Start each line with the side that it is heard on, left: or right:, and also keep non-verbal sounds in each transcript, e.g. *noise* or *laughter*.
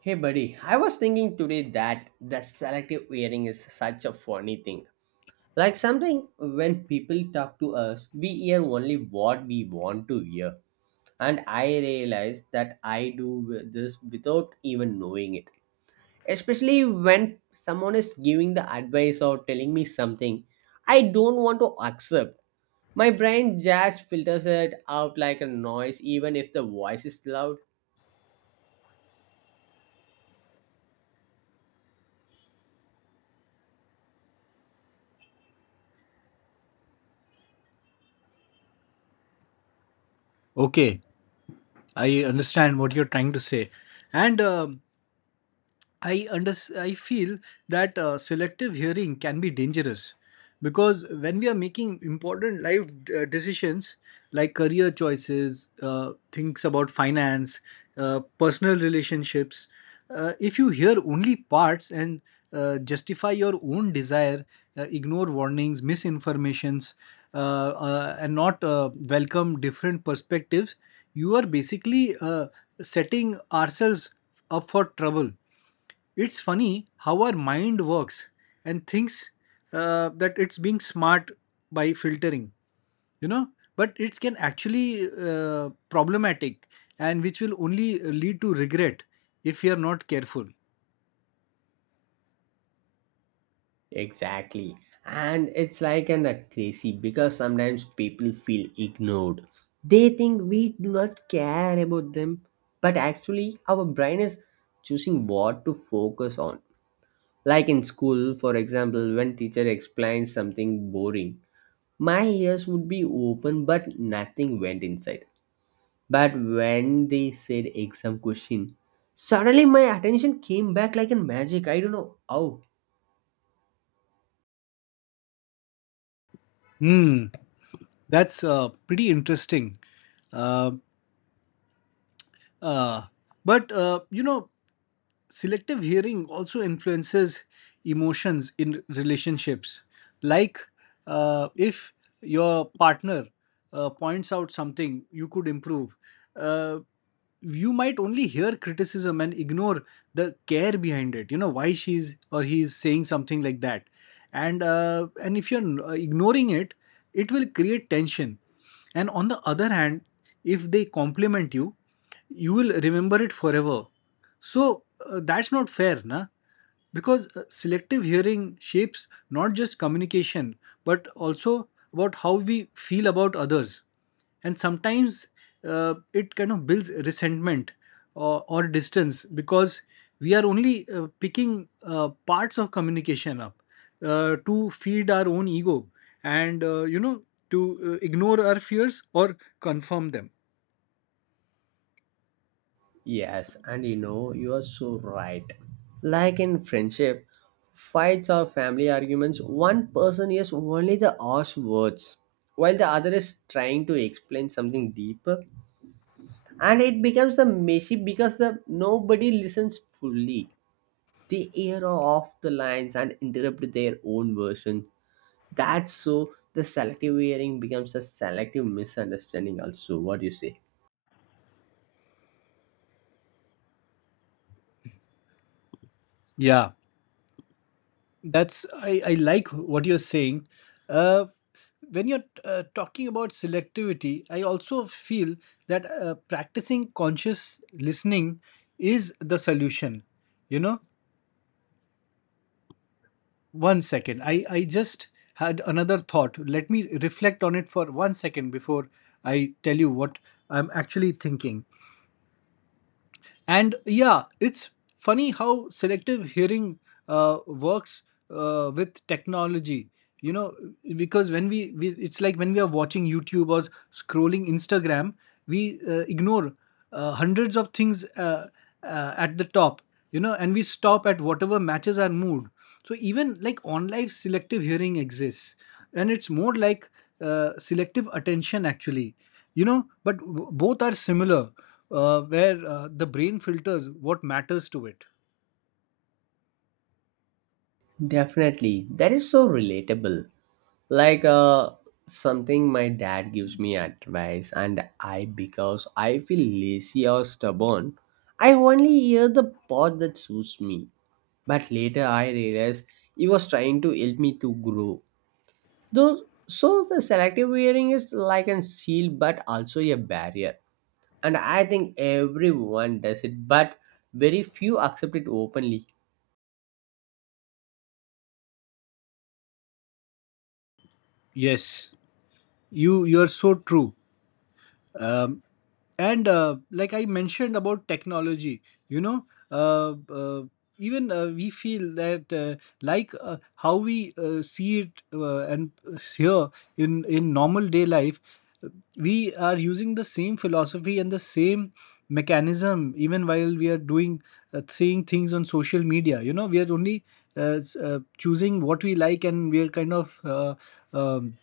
right: Hey, buddy, I was thinking today that the selective hearing is such a funny thing. Like something when people talk to us, we hear only what we want to hear. And I realize that I do this without even knowing it. Especially when someone is giving the advice or telling me something I don't want to accept. My brain just filters it out like a noise, even if the voice is loud.
left: Okay, I understand what you're trying to say. And I feel that selective hearing can be dangerous because when we are making important life decisions like career choices, things about finance, personal relationships, if you hear only parts and justify your own desire, ignore warnings, misinformations, and not welcome different perspectives, you are basically setting ourselves up for trouble. It's funny how our mind works and thinks that it's being smart by filtering, you know, but it can actually problematic, and which will only lead to regret if we are not careful.
right: Exactly. And it's like an crazy because sometimes people feel ignored. They think we do not care about them, but actually our brain is choosing what to focus on. Like in school, for example, when teacher explains something boring, my ears would be open but nothing went inside. But when they said exam question, suddenly my attention came back like in magic. I don't know how.
left: Hmm, that's pretty interesting. Uh, uh, but uh, you know, Selective hearing also influences emotions in relationships. Like if your partner points out something you could improve, uh, you might only hear criticism and ignore the care behind it. You know why she's or he's saying something like that, and if you're ignoring it, it will create tension. And on the other hand, if they compliment you, you will remember it forever, so that's not fair, na? Because selective hearing shapes not just communication, but also about how we feel about others. And sometimes it kind of builds resentment or distance, because we are only picking parts of communication up to feed our own ego and to ignore our fears or confirm them.
right: Yes, and you know, you are so right. Like in friendship, fights or family arguments, one person hears only the harsh words, while the other is trying to explain something deeper, and it becomes a messy because the nobody listens fully. They hear off the lines and interrupt their own version. That's so the selective hearing becomes a selective misunderstanding. Also, what do you say?
left: Yeah. That's I like what you're saying. Uh, when you're talking about selectivity, I also feel that practicing conscious listening is the solution. You know, 1 second. I just had another thought. Let me reflect on it for 1 second before I tell you what I'm actually thinking. And yeah, it's funny how selective hearing works with technology. You know, because it's like when we are watching YouTube or scrolling Instagram, we ignore hundreds of things at the top, you know, and we stop at whatever matches our mood. So even like on life selective hearing exists, and it's more like selective attention actually, you know, but both are similar, where the brain filters what matters to it.
right: Definitely, that is so relatable. like uh something my dad gives me advice and I because I feel lazy or stubborn, I only hear the part that suits me, but later I realize he was trying to help me to grow, though. So the selective hearing is like a shield but also a barrier, and I think everyone does it but very few accept it openly.
left: Yes. You are so true. Um, and Like I mentioned about technology, you know, uh, uh, even we feel that like how we see it and here in normal day life, we are using the same philosophy and the same mechanism even while we are doing seeing things on social media. You know, we are only choosing what we like, and we are kind of um,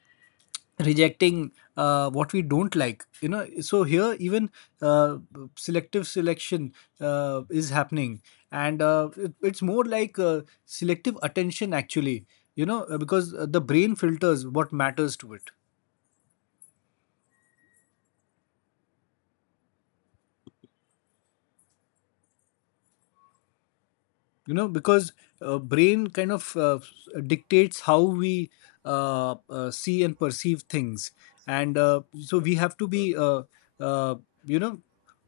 left: rejecting what we don't like, you know. So here even uh, selective selection is happening, and it's more like selective attention actually, you know, because the brain filters what matters to it, you know, because brain kind of dictates how we see and perceive things, and so we have to be uh, you know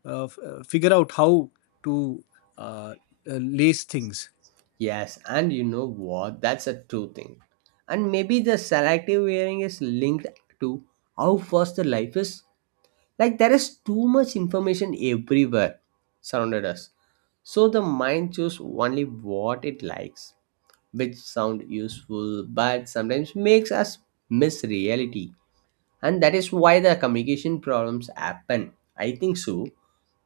left: figure out how to uh, uh, lace things.
right: Yes, and you know what? That's a true thing. And maybe the selective wearing is linked to how fast the life is. Like there is too much information everywhere surrounded us. So the mind chooses only what it likes, which sound useful but sometimes makes us miss reality. And that is why the communication problems happen. I think so.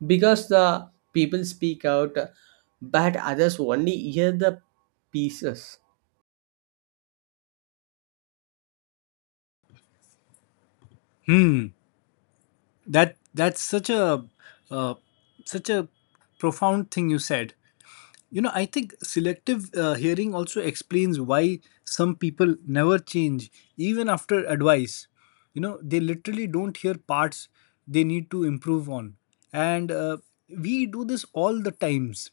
right: Because the people speak out but others only hear the pieces.
left: That's such a uh, such a profound thing you said. You know, I think selective hearing also explains why some people never change, even after advice. You know, they literally don't hear parts they need to improve on. And We do this all the times.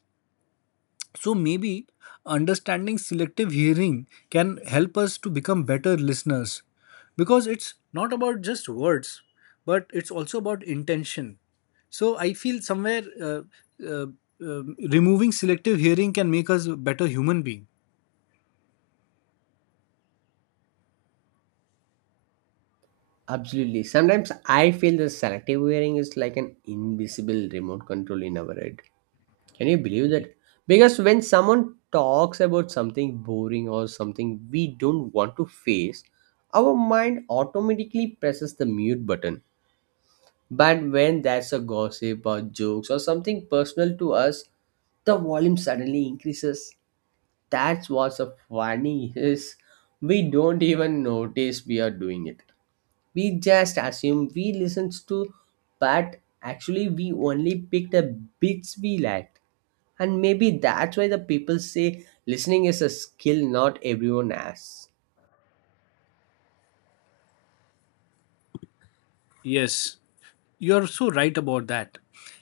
left: So maybe understanding selective hearing can help us to become better listeners, because it's not about just words, but it's also about intention. So I feel somewhere uh, uh, removing selective hearing can make us a better human being.
right: Absolutely. Sometimes I feel the selective wearing is like an invisible remote control in our head. Can you believe that? Because when someone talks about something boring or something we don't want to face, our mind automatically presses the mute button. But when there's a gossip or jokes or something personal to us, the volume suddenly increases. That's what's so funny is we don't even notice we are doing it, we just assume we listened to, but actually we only picked the bits we liked. And maybe that's why the people say listening is a skill not everyone has.
left: Yes, you're so right about that.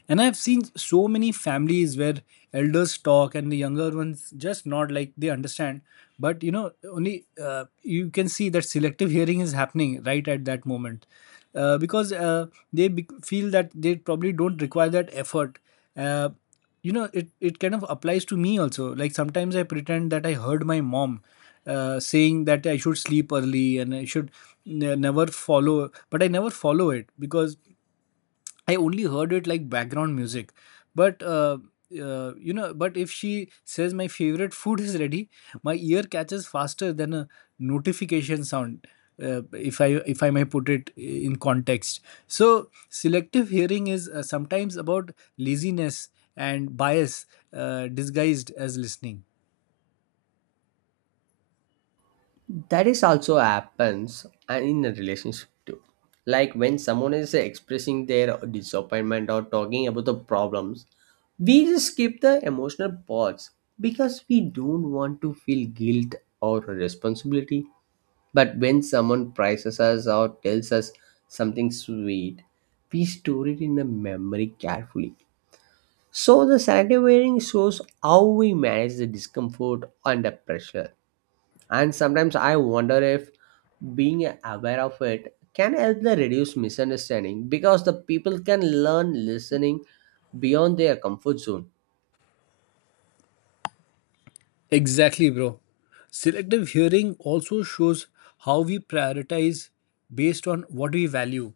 left: And I've seen so many families where elders talk and the younger ones just nod like they understand. But you know, only you can see that selective hearing is happening right at that moment, because feel that they probably don't require that effort. Uh, you know, it kind of applies to me also. Like sometimes I pretend that I heard my mom saying that I should sleep early and I should never follow, but I never follow it, because I only heard it like background music. But you know, but if she says my favorite *laughs* food is ready, my ear catches faster than a notification sound. Uh, if I if I may put it in context, so selective hearing is sometimes about laziness and bias disguised as listening.
right: That is also happens, and in a relationship too. Like when someone is expressing their disappointment or talking about the problems, we just skip the emotional parts because we don't want to feel guilt or responsibility. But when someone praises us or tells us something sweet, we store it in the memory carefully. So the selective wearing shows how we manage the discomfort under pressure. And sometimes I wonder if being aware of it can help the reduce misunderstanding because the people can learn listening beyond their comfort zone.
left: Exactly, bro. Selective hearing also shows how we prioritize based on what we value.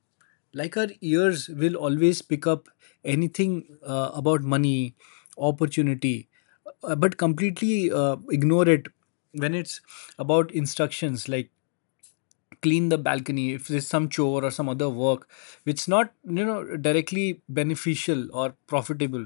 left: Like our ears will always pick up anything about money, opportunity, but completely ignore it when it's about instructions like clean the balcony, if there's some chore or some other work which not, you know, directly beneficial or profitable.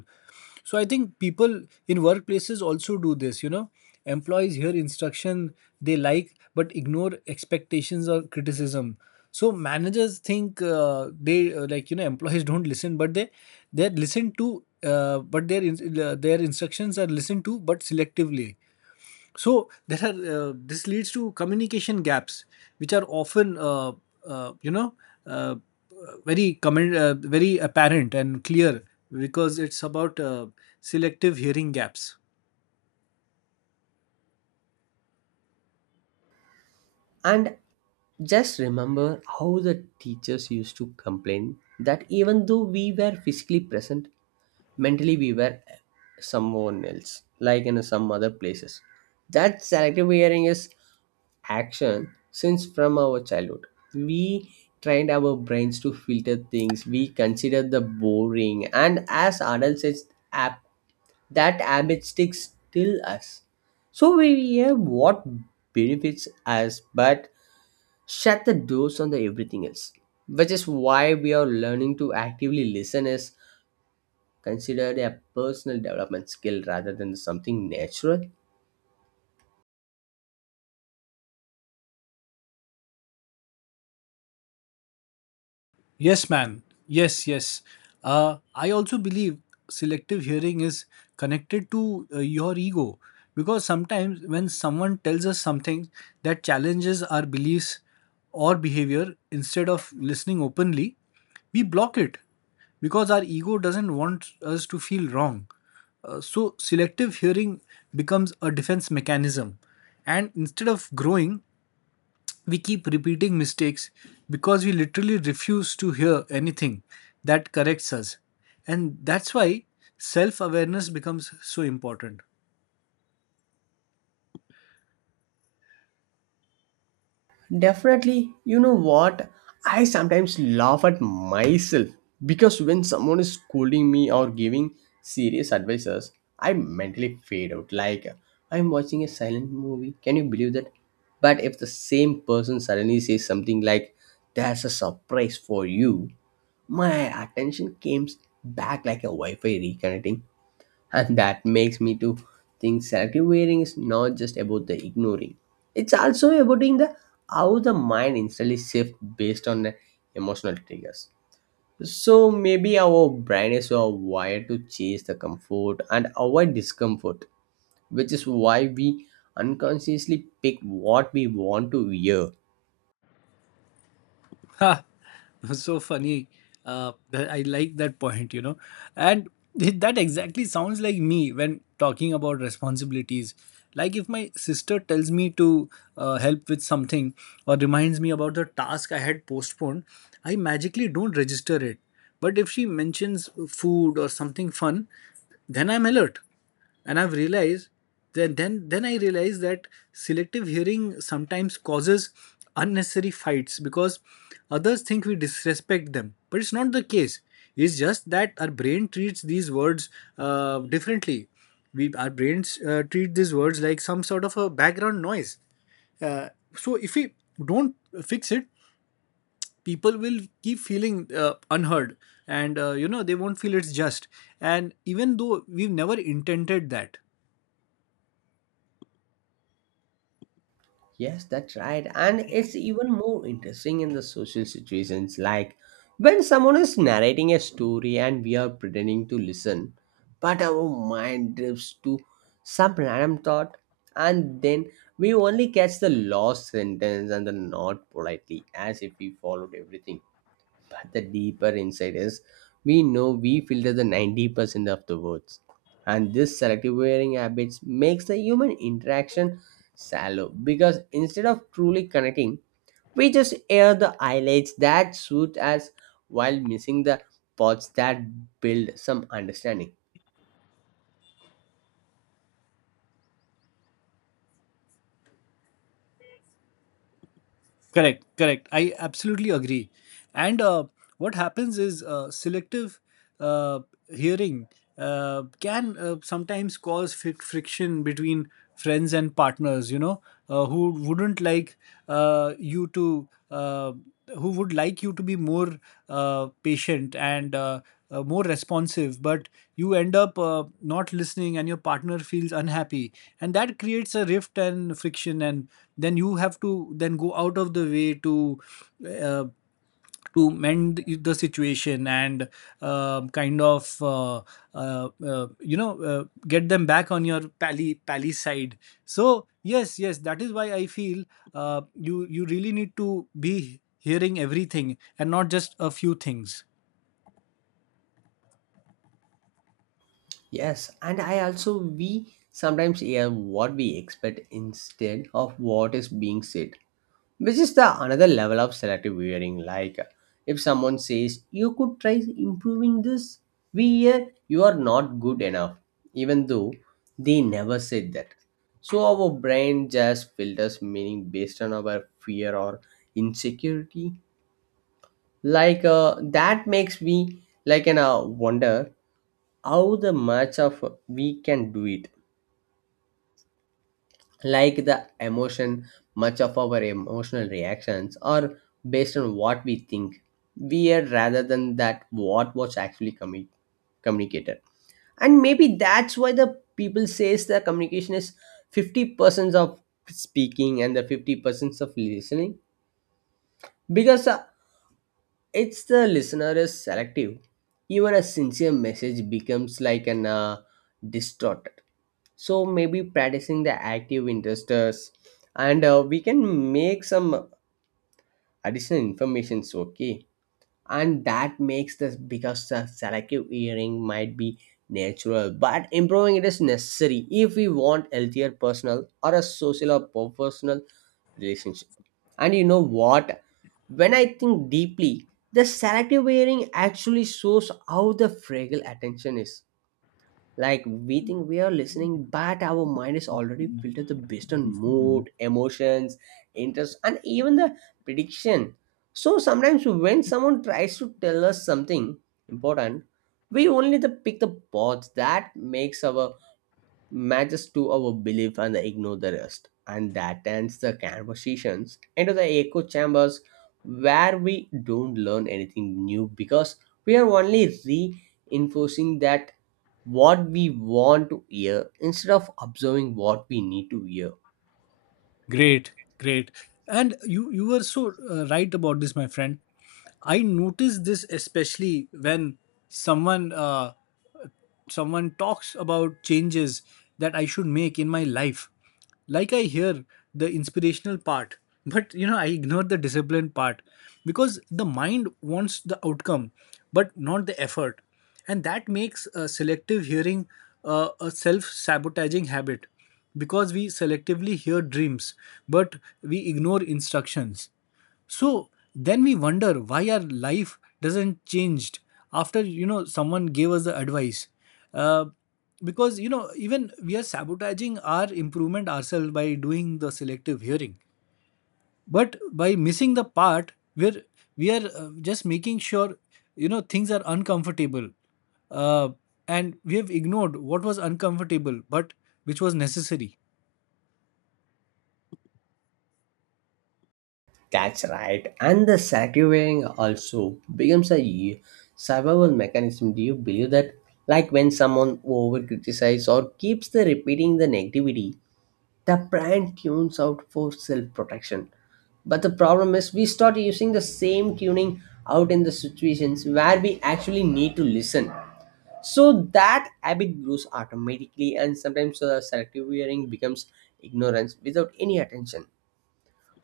left: So I think people in workplaces also do this, you know. Employees hear instruction they like, but ignore expectations or criticism. So managers think they like, you know, employees don't listen, but they're listened to, uh, but their in, their instructions are listened to, but selectively. So there are this leads to communication gaps, which are often uh, you know uh, very apparent and clear, because it's about selective hearing gaps.
right: And just remember how the teachers used to complain that even though we were physically present, mentally we were someone else, like in some other places. That selective hearing is action since from our childhood. We trained our brains to filter things we consider the boring, and as adults it's app, that habit sticks till us. So we hear what benefits us but shut the doors on the everything else, which is why we are learning to actively listen is considered a personal development skill rather than something natural?
left: Yes, man. Yes, yes. I also believe selective hearing is connected to your ego, because sometimes when someone tells us something that challenges our beliefs or behavior, instead of listening openly, we block it, because our ego doesn't want us to feel wrong. So, selective hearing becomes a defense mechanism, and instead of growing, we keep repeating mistakes, because we literally refuse to hear anything that corrects us. And that's why self awareness becomes so important.
right: Definitely, you know what? I sometimes laugh at myself because when someone is scolding me or giving serious advices, I mentally fade out. Like I'm watching a silent movie. Can you believe that? But if the same person suddenly says something like, "There's a surprise for you," my attention comes back like a Wi Fi reconnecting. And that makes me to think selective wearing is not just about the ignoring, it's also about in the how the mind instantly shifts based on the emotional triggers. So maybe our brain is so wired to chase the comfort and avoid discomfort, which is why we unconsciously pick what we want to hear.
left: Ha, *laughs* so funny. I like that point, you know. And that exactly sounds like me when talking about responsibilities. Like if my sister tells me to help with something, or reminds me about the task I had postponed, I magically don't register it. But if she mentions food or something fun, then I'm alert. And I've realized then I realized that selective hearing sometimes causes unnecessary fights, because others think we disrespect them, but it's not the case. It's just that our brain treats these words differently we Our brains treat these words like some sort of a background noise. uh, so if we don't fix it, people will keep feeling unheard, and you know, they won't feel it's just, and even though we've never intended that.
right: Yes, that's right. And it's even more interesting in the social situations, like when someone is narrating a story and we are pretending to listen, but our mind drifts to some random thought, and then we only catch the lost sentence and the not politely, as if we followed everything. But the deeper insight is we know we filter the 90% of the words. And this selective wearing habits makes the human interaction shallow because instead of truly connecting, we just air the highlights that suit us while missing the parts that build some understanding.
left: Correct, correct. I absolutely agree. And What happens is selective uh, hearing can sometimes cause friction between friends and partners, you know, who wouldn't like you to, who would like you to be more patient and more responsive, but you end up not listening, and your partner feels unhappy, and that creates a rift and friction. And then you have to then go out of the way uh, to mend the situation, and um kind of uh, uh, you know, get them back on your pally pally side. So yes, yes, that is why I feel you really need to be hearing everything and not just a few things.
right: Yes, and I also we sometimes hear what we expect instead of what is being said, which is the another level of selective wearing. Like if someone says you could try improving this, we hear you are not good enough, even though they never said that. So our brain just filters meaning based on our fear or insecurity. That makes me like an wonder how the much of we can do it. Like the emotion, much of our emotional reactions are based on what we think we are rather than that what was actually communicated. And maybe that's why the people says the communication is 50% of speaking and the 50% of listening, because it's the listener is selective, even a sincere message becomes like an distorted. So maybe practicing the active interesters, and we can make some additional informations, okay. And that makes this because the selective hearing might be natural but improving it is necessary if we want healthier personal or a social or professional relationship. And you know what, when I think deeply, the selective hearing actually shows how the fragile attention is. Like we think we are listening but our mind is already filtered the based on mood, emotions, interest, and even the prediction. So sometimes when someone tries to tell us something important, we only the pick the parts that makes our matches to our belief and ignore the rest. And that ends the conversations into the echo chambers where we don't learn anything new because we are only reinforcing that what we want to hear instead of observing what we need to hear.
left: Great, great. And you were so right about this, my friend. I noticed this especially when someone uh, someone talks about changes that I should make in my life, like I hear the inspirational part, but you know, I ignore the discipline part, because the mind wants the outcome but not the effort. And that makes selective hearing a self sabotaging habit, because we selectively hear dreams, but we ignore instructions. So then we wonder why our life doesn't changed after, you know, someone gave us the advice. Uh, because you know even we are sabotaging our improvement ourselves by doing the selective hearing, but by missing the part where we are just making sure you know things are uncomfortable, uh, and we have ignored what was uncomfortable but which was necessary.
right: That's right. And the sacrificing also becomes a survival mechanism. Do you believe that? Like when someone over criticizes or keeps the repeating the negativity, the brand tunes out for self protection. But the problem is, we start using the same tuning out in the situations where we actually need to listen. So that habit grows automatically, and sometimes selective hearing becomes ignorance without any attention.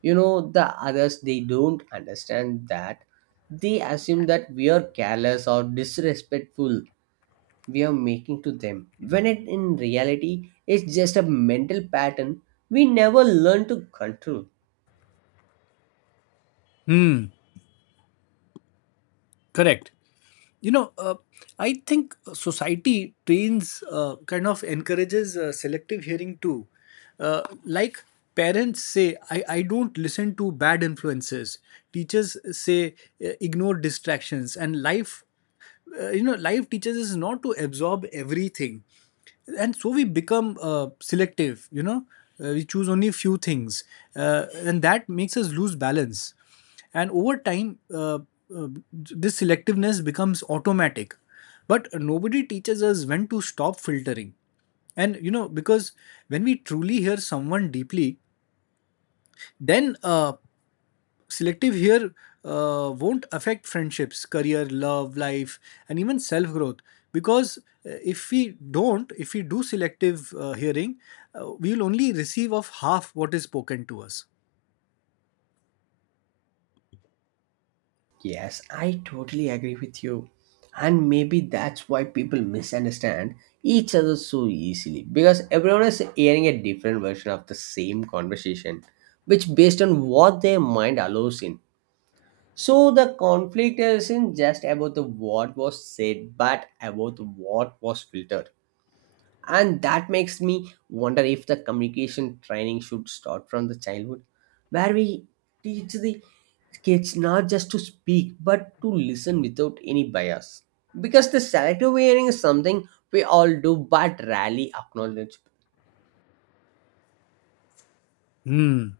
right: You know, the others they don't understand that, they assume that we are careless or disrespectful we are making to them, when it in reality is just a mental pattern we never learn to control.
left: Hmm, correct. You know, I think society trains, kind of encourages selective hearing too. Like, parents say I don't listen to bad influences, teachers say, ignore distractions, and life, you know, life teaches us not to absorb everything. And so we become selective, you know, we choose only few things, and that makes us lose balance. And over time, uh, this selectiveness becomes automatic, but nobody teaches us when to stop filtering. And you know, because when we truly hear someone deeply, then selective here won't affect friendships, career, love, life, and even self growth. Because if we don't, if we do selective hearing, we'll only receive of half what is spoken to us.
right: Yes, I totally agree with you. And maybe that's why people misunderstand each other so easily because everyone is hearing a different version of the same conversation, which based on what their mind allows in. So the conflict isn't just about the what was said, but about what was filtered. And that makes me wonder if the communication training should start from the childhood where we teach the kids not just to speak but to listen without any bias, because the selective hearing is something we all do but rarely acknowledge.
left: Hmm.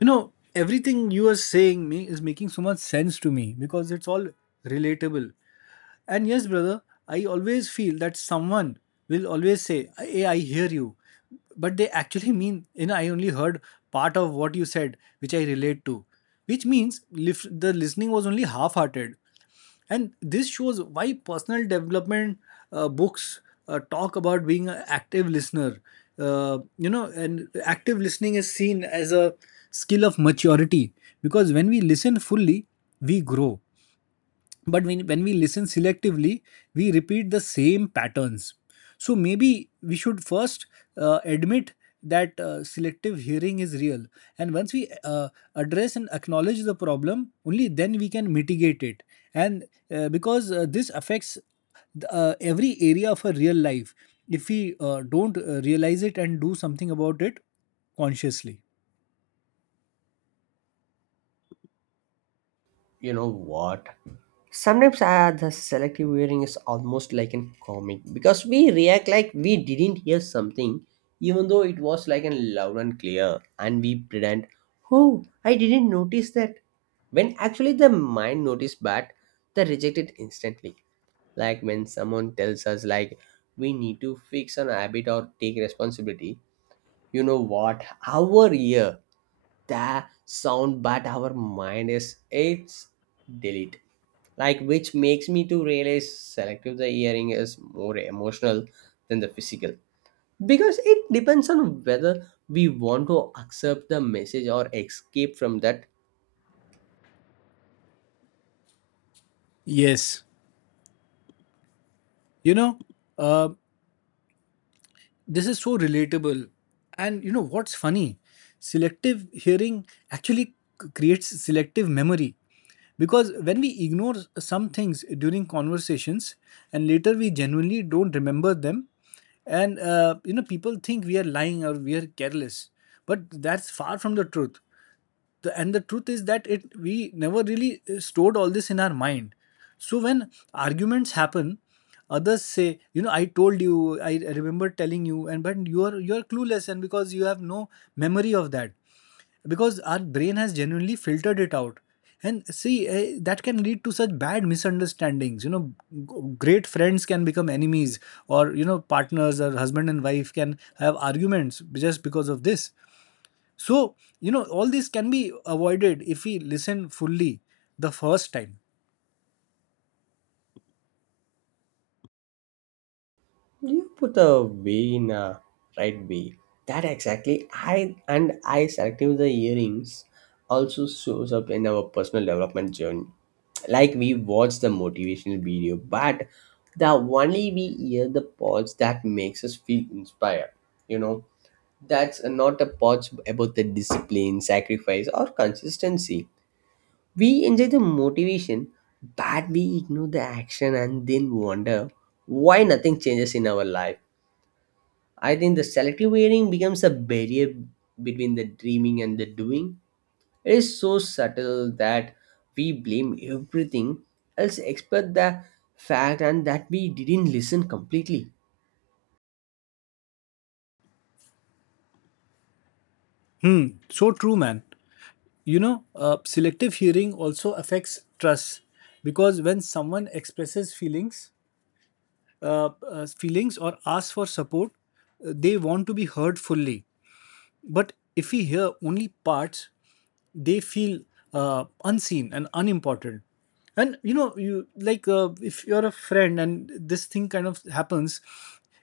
left: You know, everything you are saying me is making so much sense to me because it's all relatable. And yes, brother, I always feel that someone will always say, "Hey, I hear you." But they actually mean, you know, I only heard part of what you said, which I relate to. Which means the listening was only half hearted. And this shows why personal development books talk about being an active listener. You know, and active listening is seen as a skill of maturity, because when we listen fully, we grow, but when we listen selectively we repeat the same patterns. So maybe we should first admit that selective hearing is real, and once we address and acknowledge the problem, only then we can mitigate it. And because this affects every area of our real life if we don't realize it and do something about it consciously.
right: You know what, sometimes the selective hearing is almost like a comic because we react like we didn't hear something even though it was like a loud and clear, and we pretend, oh, I didn't notice that, when actually the mind notice but they reject it instantly. Like when someone tells us like we need to fix an habit or take responsibility, you know what, our ear that sound but our mind is it's delete. Like which makes me to realize selective the hearing is more emotional than the physical, because it depends on whether we want to accept the message or escape from that.
left: Yes, you know, uh, this is so relatable. And you know what's funny, selective hearing actually creates selective memory, because when we ignore some things during conversations and later we genuinely don't remember them. And you know, people think we are lying or we are careless, but that's far from the truth. And the truth is that it we never really stored all this in our mind. So when arguments happen, others say, you know, I told you, I remember telling you, and but you are clueless, and because you have no memory of that, because our brain has genuinely filtered it out. And see, that can lead to such bad misunderstandings, you know. Great friends can become enemies, or you know, partners or husband and wife can have arguments just because of this. So, you know, all this can be avoided if we listen fully the first time.
right: You put a way in a right way. That exactly. I and I selective the earrings also shows up in our personal development journey. Like we watch the motivational video, but the only we hear the parts that makes us feel inspired. You know, that's not a parts about the discipline, sacrifice, or consistency. We enjoy the motivation, but we ignore the action and then wonder why nothing changes in our life. I think the selective wearing becomes a barrier between the dreaming and the doing. It is so subtle that we blame everything else except the fact and that we didn't listen completely.
left: Hmm, so true, man. You know, selective hearing also affects trust, because when someone expresses feelings, feelings or asks for support, they want to be heard fully. But if we hear only parts, they feel unseen and unimportant. And you know, you like if you're a friend and this thing kind of happens,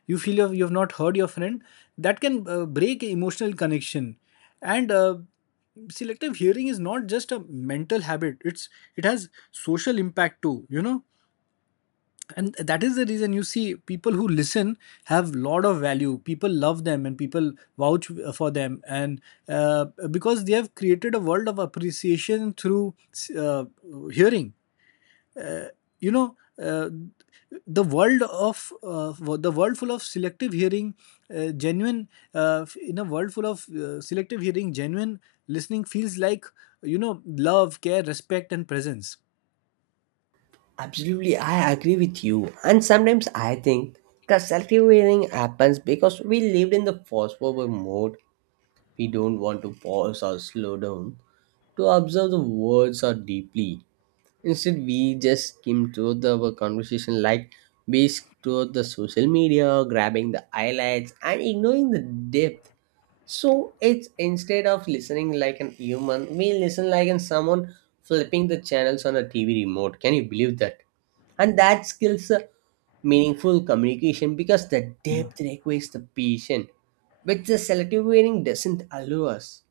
left: you feel you've not heard your friend. That can break emotional connection. And selective hearing is not just a mental habit, it's it has social impact too, you know. And that is the reason you see people who listen have lot of value, people love them, and people vouch for them. And because they have created a world of appreciation through uh, hearing, you know. Uh, the world of the world full of selective hearing genuine In a world full of selective hearing, genuine listening feels like, you know, love, care, respect, and presence.
right: Absolutely, I agree with you. And sometimes I think the selective wearing happens because we lived in the fast forward mode. We don't want to pause or slow down to observe the words or deeply. Instead, we just skim through the our conversation like based through the social media, grabbing the highlights and ignoring the depth. So it's instead of listening like an human, we listen like an someone flipping the channels on a TV remote. Can you believe that? And that skills a meaningful communication because the depth requires the patient, which the selective hearing doesn't allow us.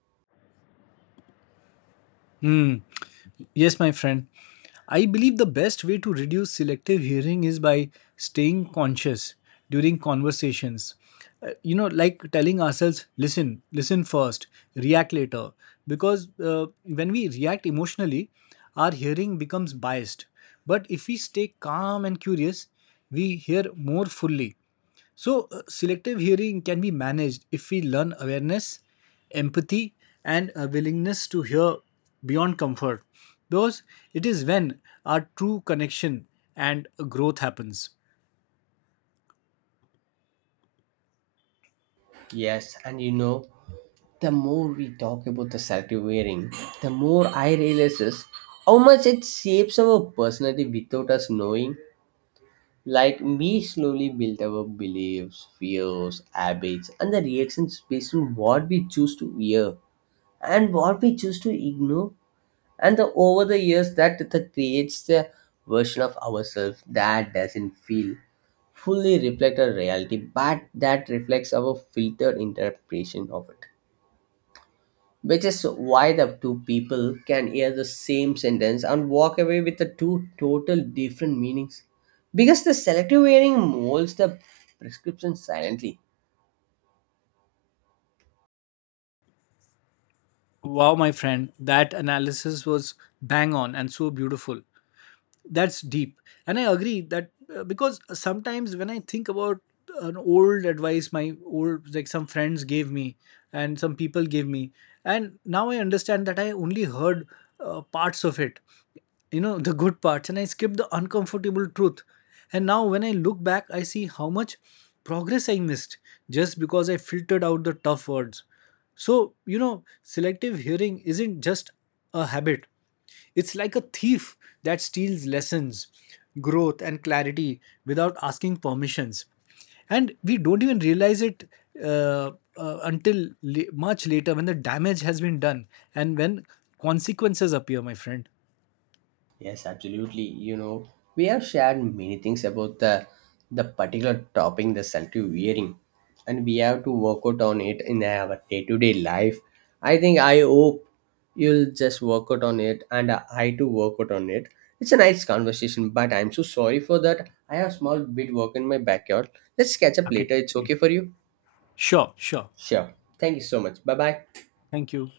left: Hmm. Yes, my friend. I believe the best way to reduce selective hearing is by staying conscious during conversations. You know, like telling ourselves, listen, listen first, react later. Because when we react emotionally, our hearing becomes biased. But if we stay calm and curious, we hear more fully. So, selective hearing can be managed if we learn awareness, empathy, and a willingness to hear beyond comfort. Because it is when our true connection and growth happens.
right: Yes, and you know the more we talk about the selective wearing, the more I realizes how much it shapes our personality without us knowing. Like we slowly build our beliefs, fears, habits, and the reactions based on what we choose to wear and what we choose to ignore. And the, over the years, that, that creates the version of ourselves that doesn't feel fully reflect our reality, but that reflects our filtered interpretation of it, which is why the two people can hear the same sentence and walk away with the two total different meanings, because the selective hearing molds the prescription silently.
left: Wow, my friend, that analysis was bang on and so beautiful. That's deep. And I agree that because sometimes when I think about an old advice my old like some friends gave me and some people gave me, and now I understand that I only heard parts of it, you know, the good parts, and I skipped the uncomfortable truth. And now when I look back, I see how much progress I missed just because I filtered out the tough words. So, you know, selective hearing isn't just a habit, it's like a thief that steals lessons, growth, and clarity without asking permissions. And we don't even realize it uh, until much later when the damage has been done and when consequences appear, my friend.
right: Yes, absolutely. You know, we have shared many things about the particular topping, the salty wearing, and we have to work out on it in our day-to-day life. I think I hope you'll just work out on it, and I too work out on it. It's a nice conversation, but I'm so sorry for that. I have small bit work in my backyard. Let's catch up
left: Okay.
right: later. It's okay for you?
left: Sure, sure.
right: Sure. Thank you so much. Bye bye.
left: Thank you.